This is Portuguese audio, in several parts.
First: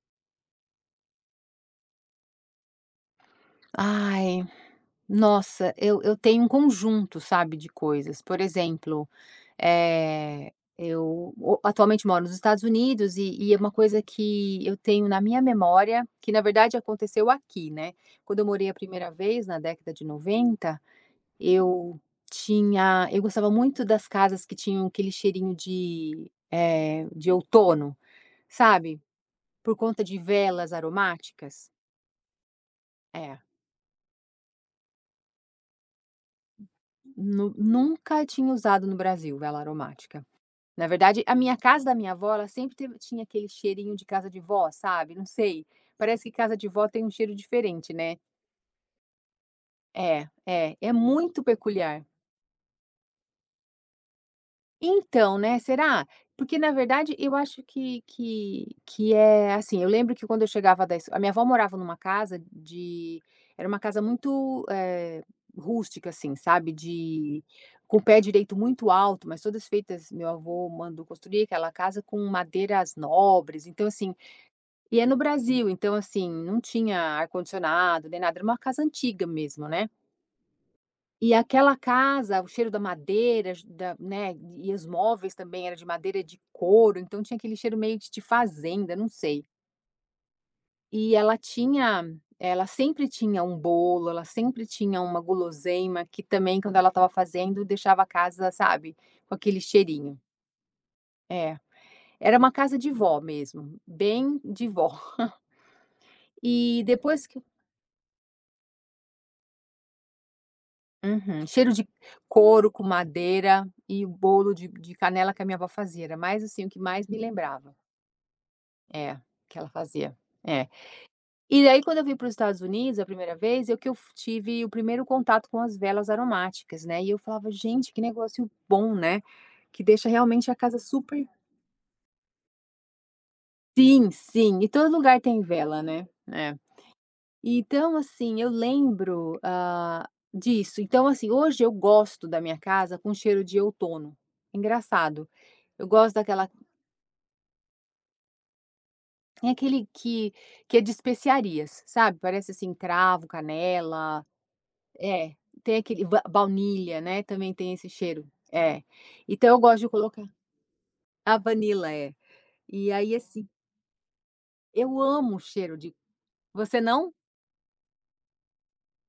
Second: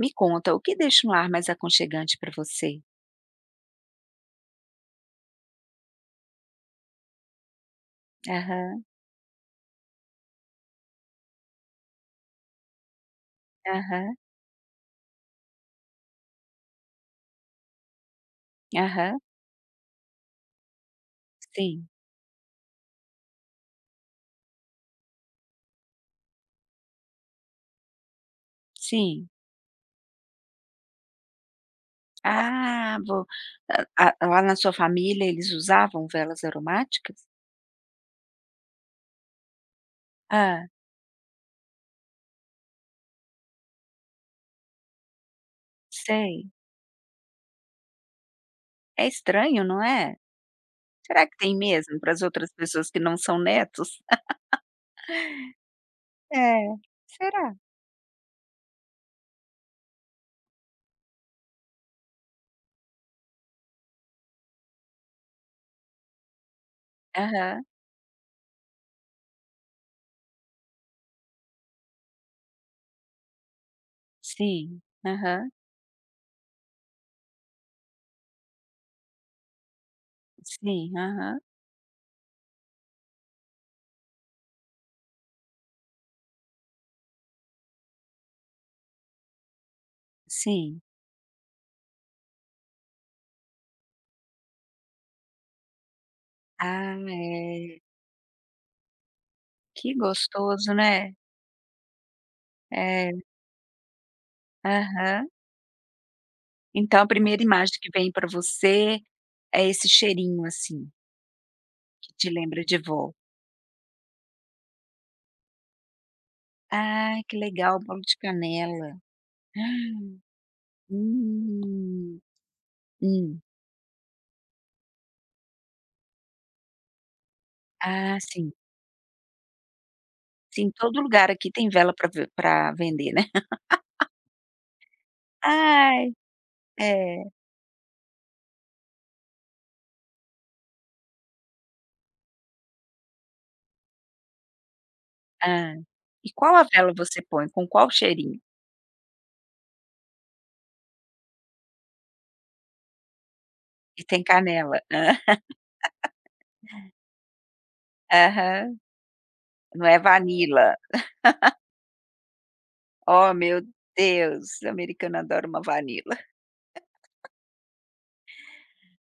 Me conta, o que deixa um lar mais aconchegante para você? Ai, nossa eu eu tenho um conjunto, sabe, de coisas. Por Aham. exemplo, eh, eu o atualmente moro nos Estados Unidos e e é uma coisa Aham. que eu tenho na minha memória, que, na verdade, aconteceu aqui, né, quando eu morei a 1ª Aham. vez na década de 90. Sim. Eu tinha eu gostava muito das casas que tinham aquele cheirinho de, eh, de outono, sabe, Sim. por conta de velas aromáticas? Ah, vou É. ah ah lá na sua família eles usavam velas aromáticas? Nu nunca tinha usado no Brasil vela aromática. Hã. Na verdade, a minha casa da minha avó ela sempre teve tinha aquele cheirinho de casa de vó, sabe, não sei, parece que Sei. casa de vó tem um cheiro diferente, né. É estranho, não é? É, é, é Será que muito tem mesmo peculiar. para as outras pessoas que não são netos? Então né, será? Porque, É, na verdade, eu será? acho que que que é assim. eu lembro que quando eu chegava das a minha avó morava numa casa de era uma casa muito, eh, rústica, assim, sabe, de Aham. com o pé direito muito alto, mas todas feitas meu avô mandou construir aquela casa com madeiras nobres, então, assim Sim, e é no aham. Brasil. Então assim, não tinha ar-condicionado nem nada, era uma casa antiga mesmo, né. Sim, E aham. aquela casa o cheiro da madeira da né, e os móveis também era de madeira de couro, então tinha aquele cheiro meio de de fazenda, não sei. Sim. E ela tinha ela sempre tinha um bolo, ela sempre tinha uma guloseima que também quando ela Ah, estava fazendo é. deixava a casa, sabe, com aquele Que cheirinho. gostoso, né. É, era uma casa de vó É. mesmo, bem de vó. Aham. E Então a depois 1ª que imagem que vem para você é esse cheirinho assim Uhum, cheiro de te lembra couro de com vó. madeira e bolo de de de canela que a minha vó fazia, era mais assim o que mais me Ah, que lembrava. legal bolo de canela. É, que ela fazia, é. E aí quando eu vim Hum. para os Estados Unidos, a 1ª Hum. vez é o que f tive o 1º contato com as velas aromáticas, né. E eu falava: "Gente, que Ah, negócio sim. bom, né", que deixa realmente a Sim, casa todo super lugar aqui tem vela para v para vender, né? Sim, sim, em todo lugar tem vela, né. Ai. É. É. Então, assim eu lembro, hã, disso. Então, assim, hoje eu gosto da minha casa com cheiro de outono. Engraçado, Hã, eu gosto e daquela qual a vela você põe, com qual cheirinho? Tem aquele que que é de especiarias, sabe. Parece assim cravo, E tem canela. canela. É, tem aquele va baunilha, né, também tem esse cheiro, Aham. é. Então eu gosto Não de é colocar Vanilla? Ah, vanila, é. E aí Ó, assim meu Deus! Eu Americano amo adora uma cheiro de Vanilla. você não?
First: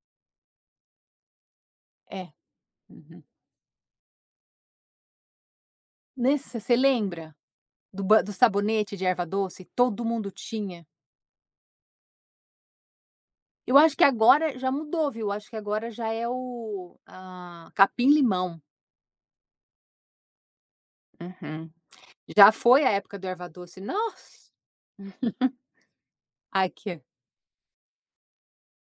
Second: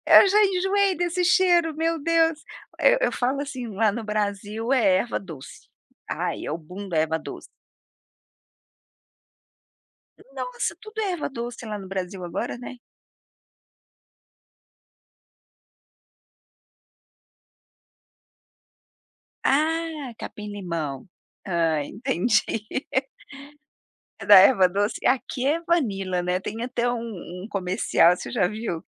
Eu já enjoei desse cheiro, meu É. Deus. Eu eu Uhum. falo assim: "Lá no Brasil é erva doce." ai, é o Nesse, você bum da erva lembra? doce. Do ba do sabonete de erva-doce, todo mundo Nossa, tinha. tudo é erva-doce lá no Brasil agora, né. Eu acho que agora já mudou, viu, eu acho que agora já é, o, hã, capim-limão. Ah, capim-limão. Uhum. Hã, entendi. Já foi a época do erva-doce, Da nossa! erva doce aqui é vanila, né, tem até Aqui um um comercial você já viu?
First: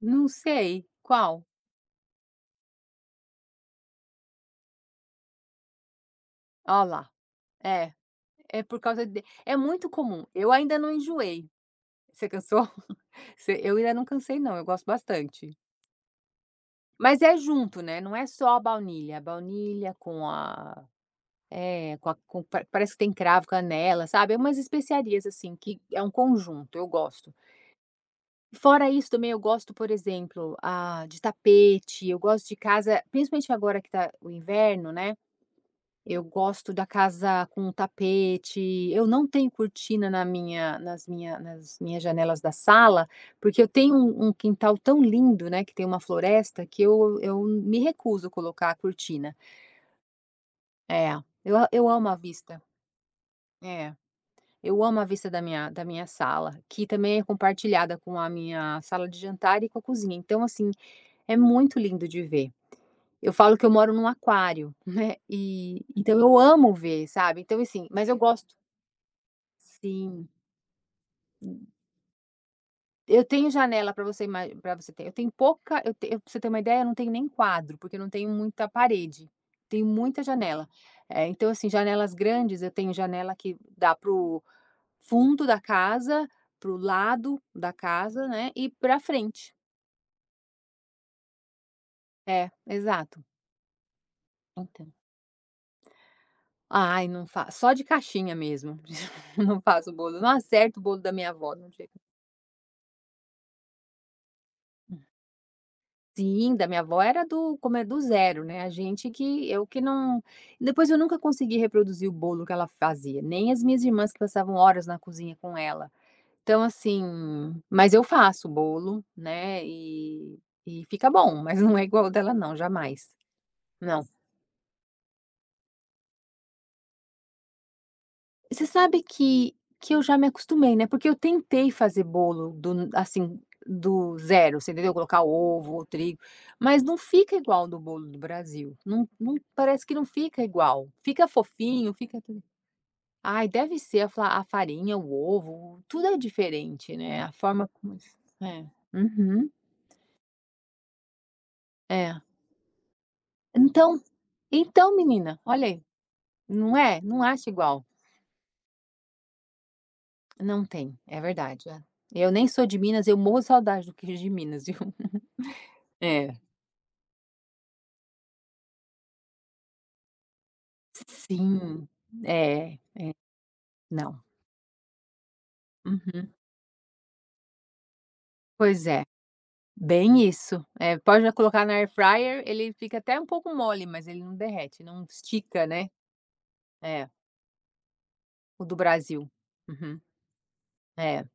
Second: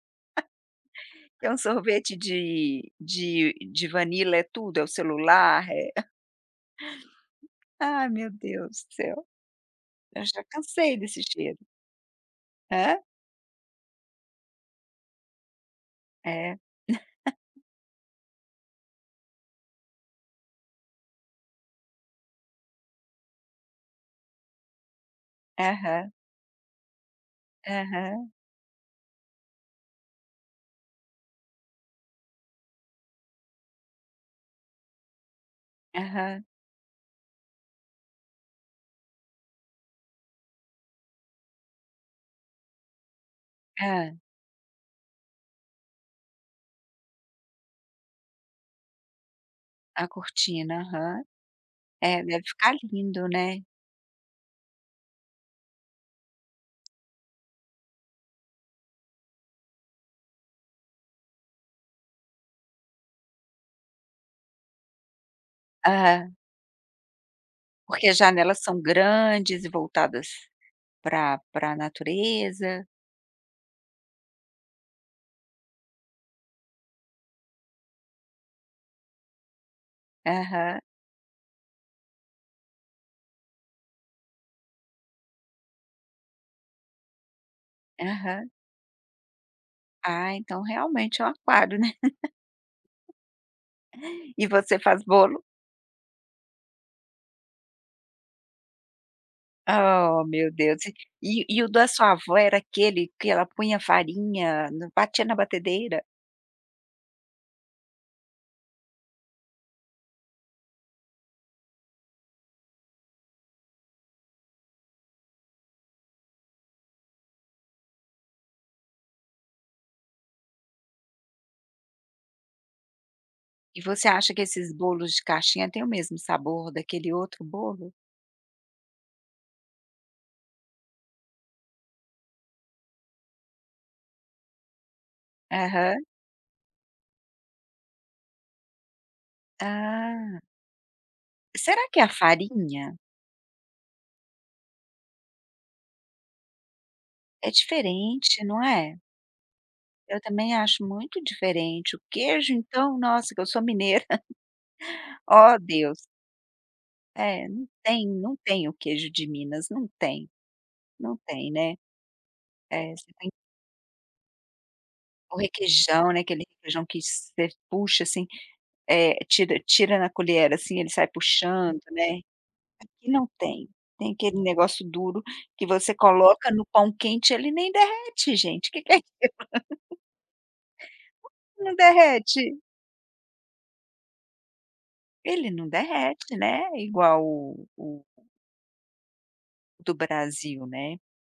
Não sei, qual? É um sorvete de de de vanila é tudo, é o celular, é Ó, lá, é, Ah, meu é por Deus do causa de céu. é muito Eu comum, já eu ainda não cansei desse enjoei. cheiro. Você cansou? Hã? Você eu ainda não cansei não, eu gosto bastante. É. Mas é junto, né, não é só a baunilha. A baunilha com a é, com a com parece que tem cravo, canela sabe, é umas especiarias, assim, que é um Aham. conjunto, eu gosto. Aham. Fora isso também eu gosto por exemplo, ah, de tapete, eu gosto de casa principalmente agora que tá o inverno, né. Eu Aham. gosto da casa com tapete, eu não tenho cortina na minha nas minha nas minhas janelas da sala, porque eu tenho Hã. um um quintal tão lindo, né, que tem uma floresta que eu eu me recuso a colocar a cortina. A cortina, É, aham. eu a eu amo a É, deve vista. ficar lindo, né. É, eu amo a vista da minha da minha sala, que também é compartilhada com a minha sala de jantar e com a cozinha então assim, é muito lindo de ver. Eu falo que eu moro em um aquário, né, e, então Aham. eu amo ver sabe. Então assim Porque mas as eu gosto. janelas são grandes e Sim. voltadas pra pra natureza? Eu tenho janela pra você ima pra você ter eu tenho pouca eu ten eu pra você ter uma ideia eu não tenho nem quadro, porque eu não tenho muita parede. Tenho muita janela, Aham. é então assim janelas grandes eu tenho janela que dá para o fundo da casa, para o lado da casa, né, Aham. e pra frente. Ah, então realmente é um aquário, né. É, exato. E você Então. faz bolo? Ai não fa só de caixinha mesmo, não faço bolo, Ó não meu Deus, acerto o bolo da minha e avó, e o não da chega. sua avó era aquele que ela punha farinha, batia na batedeira? Sim, da minha avó era do como é do 0, né, a gente que eu que não depois eu nunca consegui reproduzir o bolo que ela fazia, nem as minhas irmãs que passavam horas na cozinha com ela. Então assim, mas eu faço bolo, né, e e fica bom mas não é igual o dela não jamais, E não. você acha que esses bolos de caixinha têm o mesmo sabor daquele outro bolo? Você sabe que que eu já me acostumei, né, porque eu tentei fazer bolo do assim, do 0 você entendeu, colocar ovo ou Aham. trigo, mas não fica igual do bolo do Brasil, não não parece que não Ah. fica igual, fica Será fofinho, que é a fica [unintelligible] farinha? ai deve ser a fa a farinha, o ovo, tudo é diferente, né, a É forma como. diferente, não É. é? Uhum. Eu também acho muito diferente o É. queijo então nossa que eu sou Então mineira. então menina, Oh, olha aí, Deus. não é. Não É, acha não igual. tem, não tem o queijo de Minas, não tem. Não tem, Não é tem, verdade. né. Eu nem sou de É Minas, você eu tem morro a saudade do queijo de Minas, viu. O requeijão, né, É. aquele requeijão que você puxa assim, eh, tira tira na colher assim ele sai puxando, Sim, né, é, é, aqui não tem, tem não. aquele negócio duro que você Uhum. coloca no pão quente ele nem derrete gente, que Pois que é é, isso. bem isso, é pode colocar na Não air fryer, derrete. ele fica até um pouco mole mas ele ele não derrete, não Ele estica, não né. derrete, né, É. igual o o O do Brasil. do Uhum. Brasil, né. É.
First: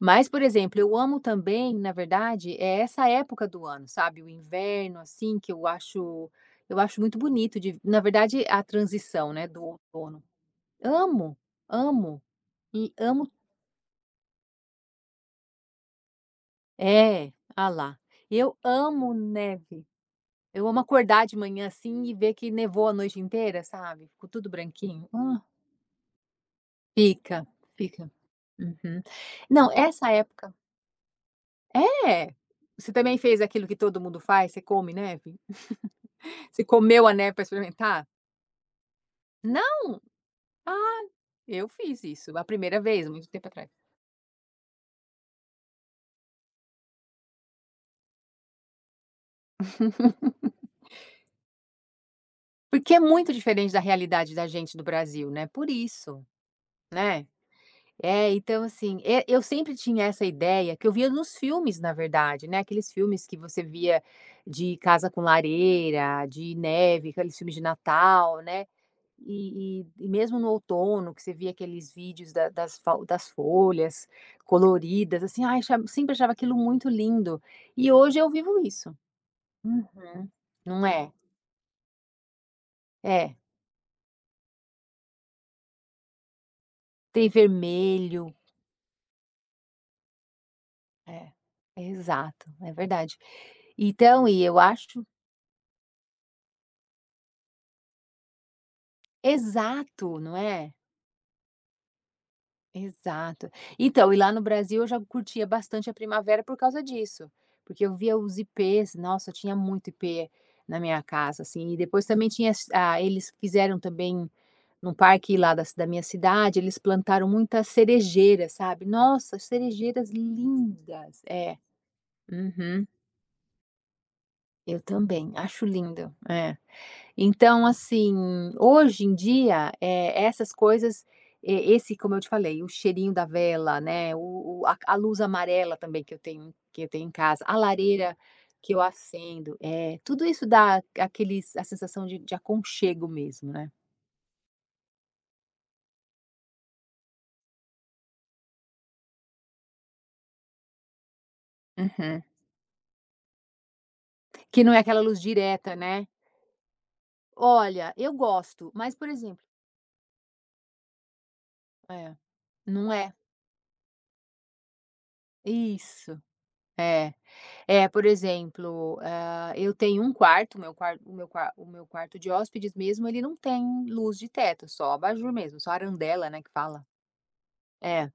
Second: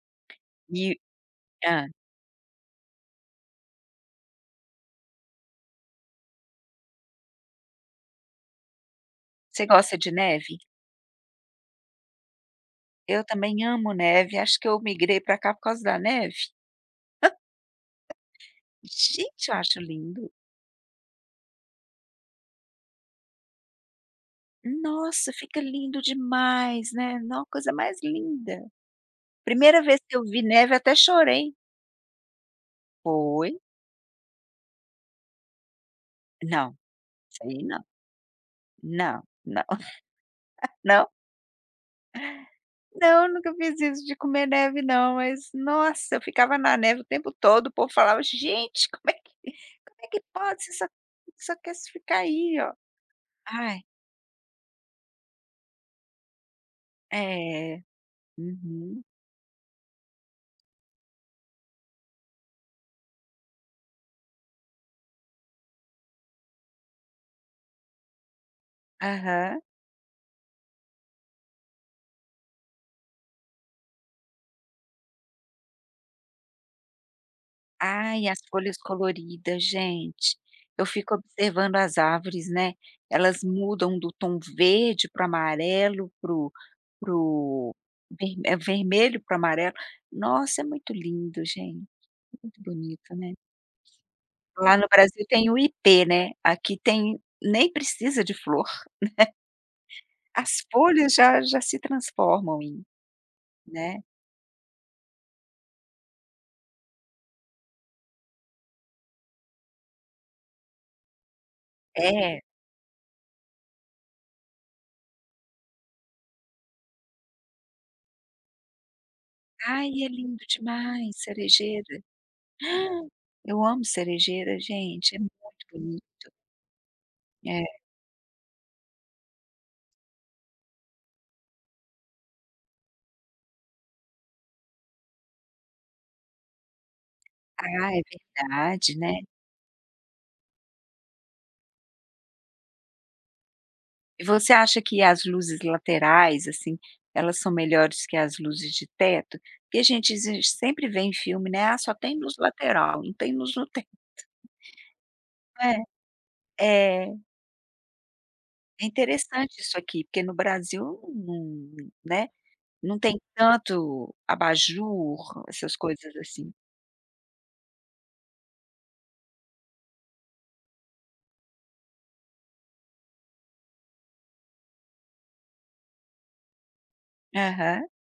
Mas por exemplo E eu amo também Hã. na verdade é essa época do ano sabe, o inverno assim que eu acho eu acho muito bonito de na verdade a transição, né, do Você gosta de outono. neve? Amo, amo, e Eu amo também amo neve, acho que eu migrei para cá por causa da neve. É, olha lá, eu amo Gente eu acho neve, lindo. eu amo acordar de manhã assim e ver que nevou a noite inteira sabe, ficou tudo branquinho. Nossa Ah. fica lindo demais, né, Fica, nossa coisa mais fica. linda. Uhum. Não, Primeira vez essa que eu vi época. neve até chorei. É? Você também fez Foi. aquilo que todo mundo faz, você come neve? Você Não, comeu a neve para sei não. experimentar? Não, Não? não. Ah, Não. eu fiz isso a primeira vez, muito Não tempo nunca atrás. fiz isso de comer neve não, mas nossa eu ficava na neve o tempo todo o povo falava: "Gente, como é que como é que pode, você só você só quer você ficar aí ó!". Porque é muito diferente Ai. da realidade da gente do Brasil, né, por isso, né. É. É, então assim, Uhum. eh, eu sempre tinha essa ideia que eu via nos filmes na verdade, né, aqueles filmes que você via de casa com lareira, de neve, aqueles filmes de Natal, né. Aham. E e e mesmo no outono que você via aqueles vídeos da das fau das folhas coloridas, assim, ai, sempre achava aquilo muito lindo, e hoje Ai eu as vivo folhas isso. coloridas Uhum. gente, eu Não é. fico observando as árvores, né, É. elas mudam do tom verde para amarelo para o para Tem o vermelho. é vermelho para o amarelo, nossa é muito É, lindo gente, exato, muito é bonito, verdade. né. Então e eu Lá no acho Brasil tem o ipê, né, aqui tem nem precisa de flor, Exato, né. não As é. folhas já já se transformam em Exato. né. Então e lá no Brasil eu já curtia bastante a primavera por causa disso, porque eu via os Ipês, nossa tinha muito Ipê na minha casa assim e depois também É. tinha as eles quiseram também num parque lá da ci da minha cidade eles plantaram muitas cerejeiras, sabe. Nossa Ai é cerejeiras lindo demais, lindas, é. cerejeira. Uhum. Eu amo cerejeira Eu gente, é muito também acho lindo, bonito. é. Então É. assim, hoje em dia, eh, essas coisas, e esse como eu te falei o cheirinho da vela, né, o o a ca a luz amarela também que eu tenho que eu tenho em casa, a Ah é lareira que eu verdade, né. acendo, é, tudo isso dá aqueles a sensação de de aconchego mesmo, né. E você acha que as luzes laterais assim, elas são melhores que as luzes de teto? Porque a gente sempre vê em filme, né. "Ah, só tem Aham. luz lateral, não tem luz no teto." Que não é aquela luz Não direta, é? né. é. Olha, eu gosto É mas por exemplo interessante isso aqui porque no Brasil num, Ah é, né, num não é? tem tanto abajur, essas coisas Isso, assim. é. É por exemplo, ah, eu tenho um quarto, o meu quanto o meu qua o meu quarto de hóspedes mesmo, ele não tem luz de teto, só abajur mesmo, só a arandela, né, que fala. Aham. É,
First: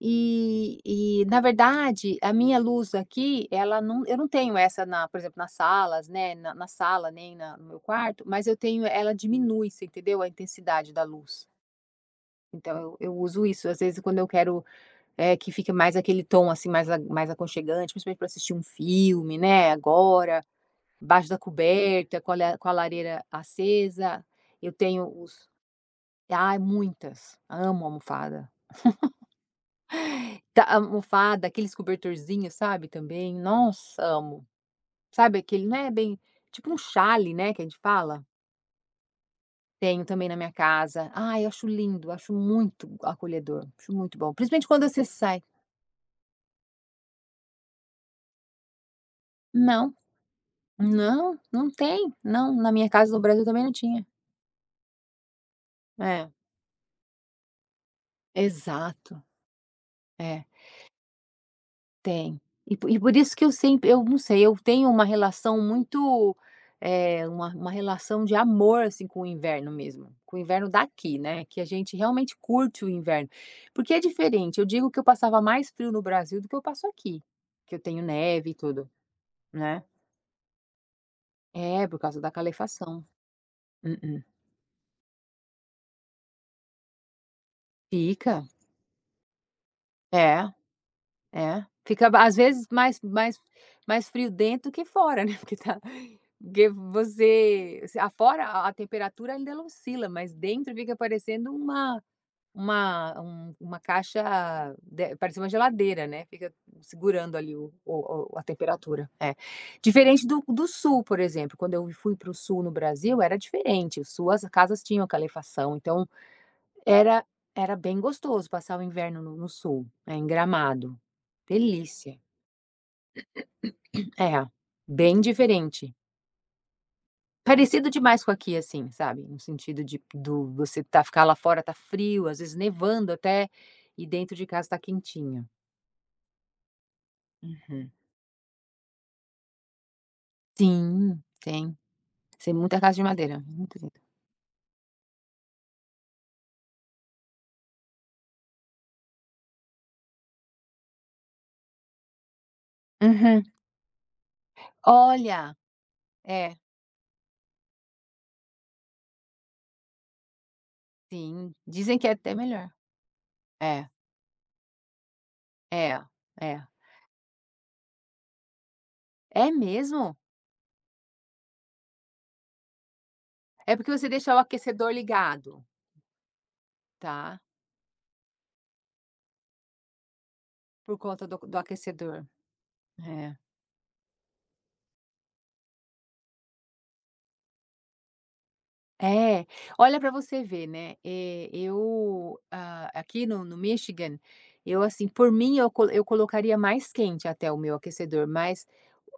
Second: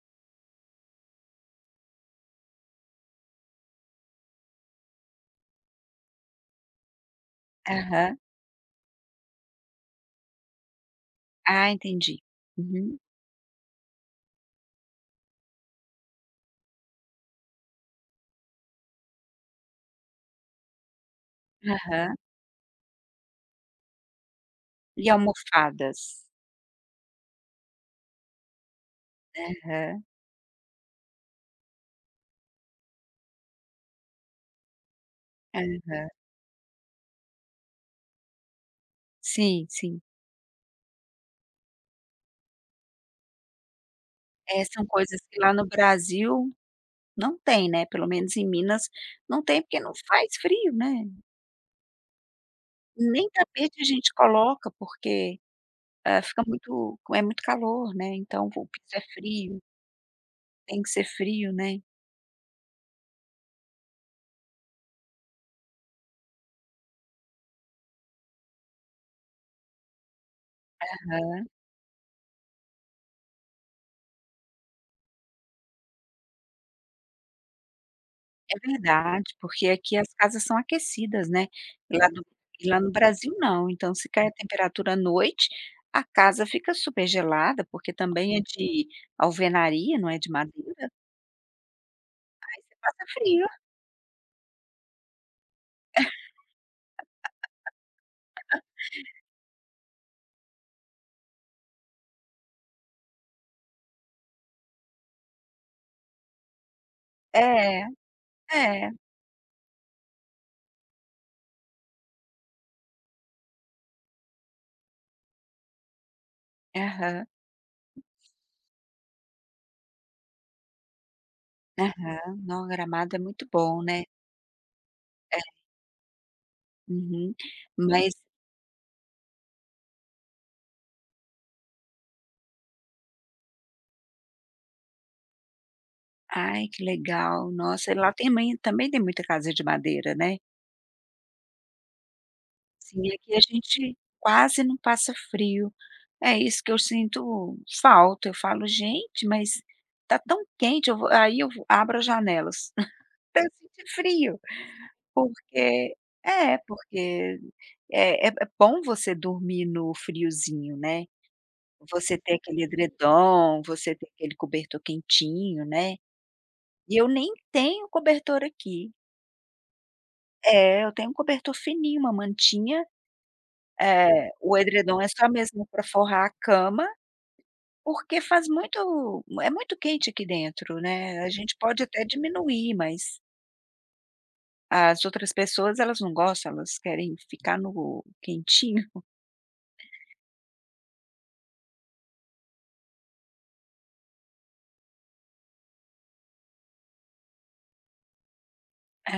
e e na verdade a minha luz aqui ela num eu não tenho essa na por exemplo nas salas, né, na na sala nem na no meu Aham. quarto, mas eu tenho ela diminui você entendeu a intensidade da luz. Ah entendi, Então, uhum. eu uso isso às vezes quando eu quero, eh, que fique mais aquele tom assim, mais mais aconchegante principalmente pra assistir um filme, né, agora, embaixo da Aham. coberta, com a la com a lareira acesa, eu tenho E os almofadas? Ai muitas! Amo almofada. Aham. Tá almofada, aqueles cobertorzinho, sabe, também, nossa amo! Sabe aquele, Aham. né, bem tipo um xale, né, que a gente fala? Sim sim. Tenho também na minha casa, ai eu acho lindo, acho muito acolhedor, acho muito bom, É principalmente são quando você coisas que sai. lá no Brasil não tem né pelo menos em Minas não tem porque não Não, faz frio né. não, não tem, não, na minha casa no Nem Brasil também não tapete a tinha. gente coloca porque é, É. fica muito é muito calor né então o piso é Exato. frio. É. Tem que ser frio né. Tem, e e por isso que eu sempre eu não sei eu tenho uma relação muito, é uma uma relação de amor, assim, com o inverno mesmo, com o inverno daqui né, Aham. que a gente realmente curte o inverno. Porque é diferente, eu digo que eu passava mais frio no Brasil do que eu passo aqui, porque eu tenho neve e É tudo, verdade porque né. aqui as casas são aquecidas né, É por lá causa no da e lá no calefação. Brasil não então Hum se hum. cair a temperatura à noite, a casa fica super gelada porque também é Fica. de alvenaria, não é de É, madeira. é. Fica às Aí vezes você mais passa mais frio. mais frio dentro do que fora né porque está, porque você, afora a temperatura ainda não oscila mas dentro fica parecendo uma uma uma caixa, de parece uma geladeira né fica segurando ali o É, o a é. temperatura, é. Diferente do do Sul por exemplo quando eu fui para o Sul no Brasil era diferente, o Sul as casas tinham aquela calefação então, era Aham. era bem gostoso passar o inverno no no Sul, é em Gramado, delícia. Aham, não, a Gramado é muito bom, né. Aham. É bem É. diferente. Uhum, Parecido mais... demais com aqui, assim, sabe. No sentido de do você tar ficar lá fora, tá frio, às vezes nevando até, e dentro de casa está quentinho. Ai, que legal! Uhum. Nossa, lá tem bem também tem muita casa de madeira, né? Sim, tem. Tem muita casa Assim, de aqui madeira, a muito gente linda. quase não passa frio. É isso que eu sinto falta. Eu falo: "Gente, mas está tão quente, eu vou", aí, eu abro as janelas, para eu Uhum. sentir frio. Olha! Porque É. é porque é é bom você dormir no friozinho, né. Sim, dizem que é Você até ter aquele melhor. edredom, É. você ter aquele cobertor quentinho, né. É, é. E eu nem tenho cobertor aqui. É mesmo? É, eu tenho um cobertor fininho, uma mantinha, É, porque você eh, deixa o o aquecedor edredom é só ligado. mesmo para forrar a cama, Tá. porque faz muito é muito quente aqui dentro, Por né, conta a do gente do pode até aquecedor. diminuir, mas É. as outras pessoas, elas não gostam. Elas querem ficar no quentinho. É, olha para você ver, né, eu, ah, aqui no no Michigan, eu assim, por mim, eu col eu colocaria mais quente até o meu aquecedor. Mas,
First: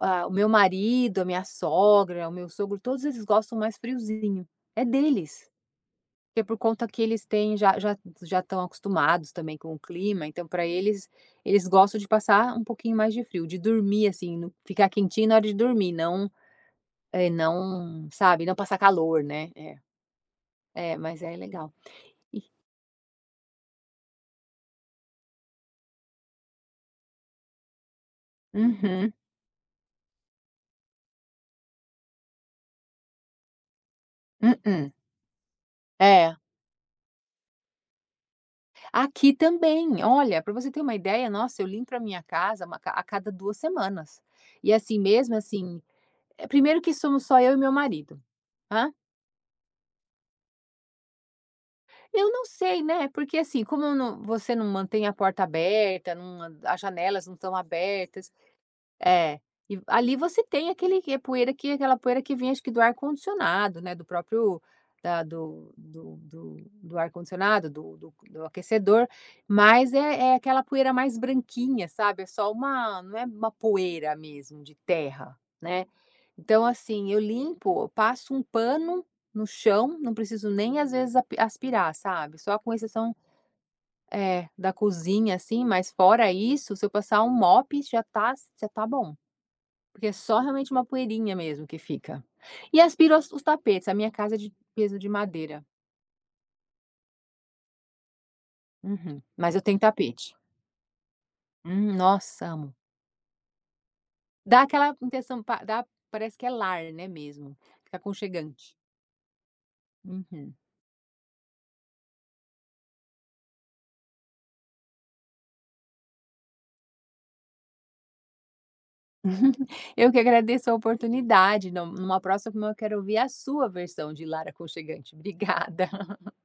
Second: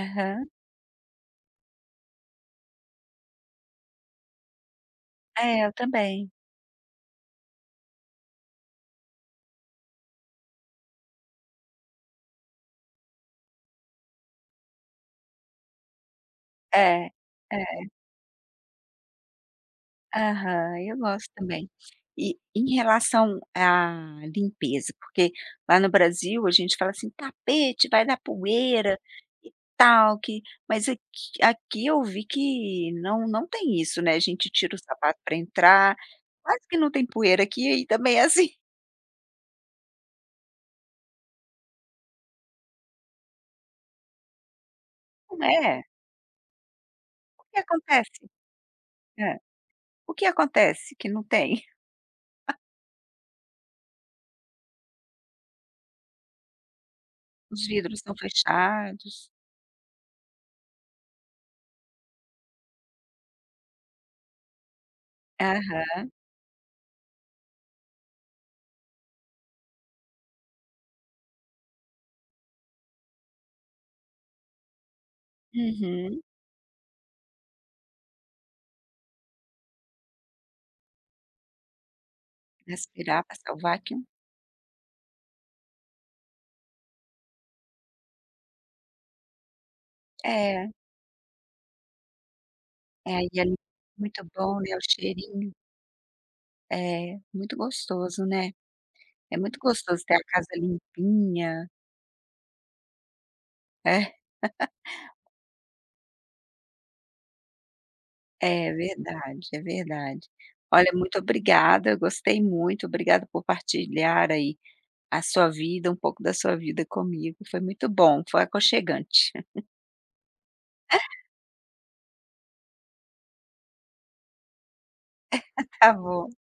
ah, o meu marido, a minha sogra, o meu sogro, todos eles gostam mais friozinho, é deles. É, eu também. Que é por conta que eles têm já já já estão acostumados, também, com o clima, então para eles eles gostam de passar um pouquinho mais de frio, de dormir, assim, ficar quentinho na hora de dormir. Não, É, eh, é. não, sabe, não passar calor, né é. Aham, É, eu mas gosto é também. legal. E, E em relação à limpeza, porque lá no Brasil a gente fala assim: "Tapete vai dar poeira," Uhum. e tal que mas aqui aqui eu vi que não não tem isso, né. A gente tira o mm-mm. sapato para entrar, É. quase que não tem poeira aqui, e também é assim Aqui também. Olha, para você ter uma ideia nossa, eu limpo para minha casa uma a cada 2 semanas, e assim mesmo assim. Né. Eh, primeiro que somos só O eu e que meu acontece? marido hã? Hã? O que acontece que não tem? Eu não sei, né, porque assim como eu não você não mantém a porta aberta, não as janelas não estão Os vidros estão abertas fechados. é, e ali você tem aquele poeira que aquela poeira que vem, acho que do ar-condicionado, né. Do próprio da do Aham. do do ar-condicionado, do do do aquecedor, mas é é aquela poeira mais branquinha, sabe, é só uma não é uma poeira mesmo de terra, né. Uhum. Então assim, eu limpo, eu passo um pano no chão, não preciso nem às vezes api aspirar, sabe. Só com exceção, Respirar, passar vacuum. eh, da cozinha, assim. Mas, fora isso, se eu passar um mop, já está já está bom. Porque é só realmente É. uma poeirinha mesmo que fica. E É, aspirou e os ali, tapetes, a minha muito casa é de bom. É, o piso de cheirinho. madeira. É, muito gostoso, né. Uhum, É mas muito eu tenho gostoso ter a tapete. casa limpinha. Hum, nossa, amo. É. Dá aquela intenção pa dá parece que é lar, né, mesmo fica aconchegante. É verdade é verdade. Uhum. Olha, muito obrigada, gostei muito. Obrigada por partilhar, aí, a sua vida um pouco da sua vida comigo. Foi muito bom, foi aconchegante. Eu que agradeço a oportunidade. No numa próxima, eu quero ouvir a sua versão de Lar Aconchegante. Obrigada. Tá bom.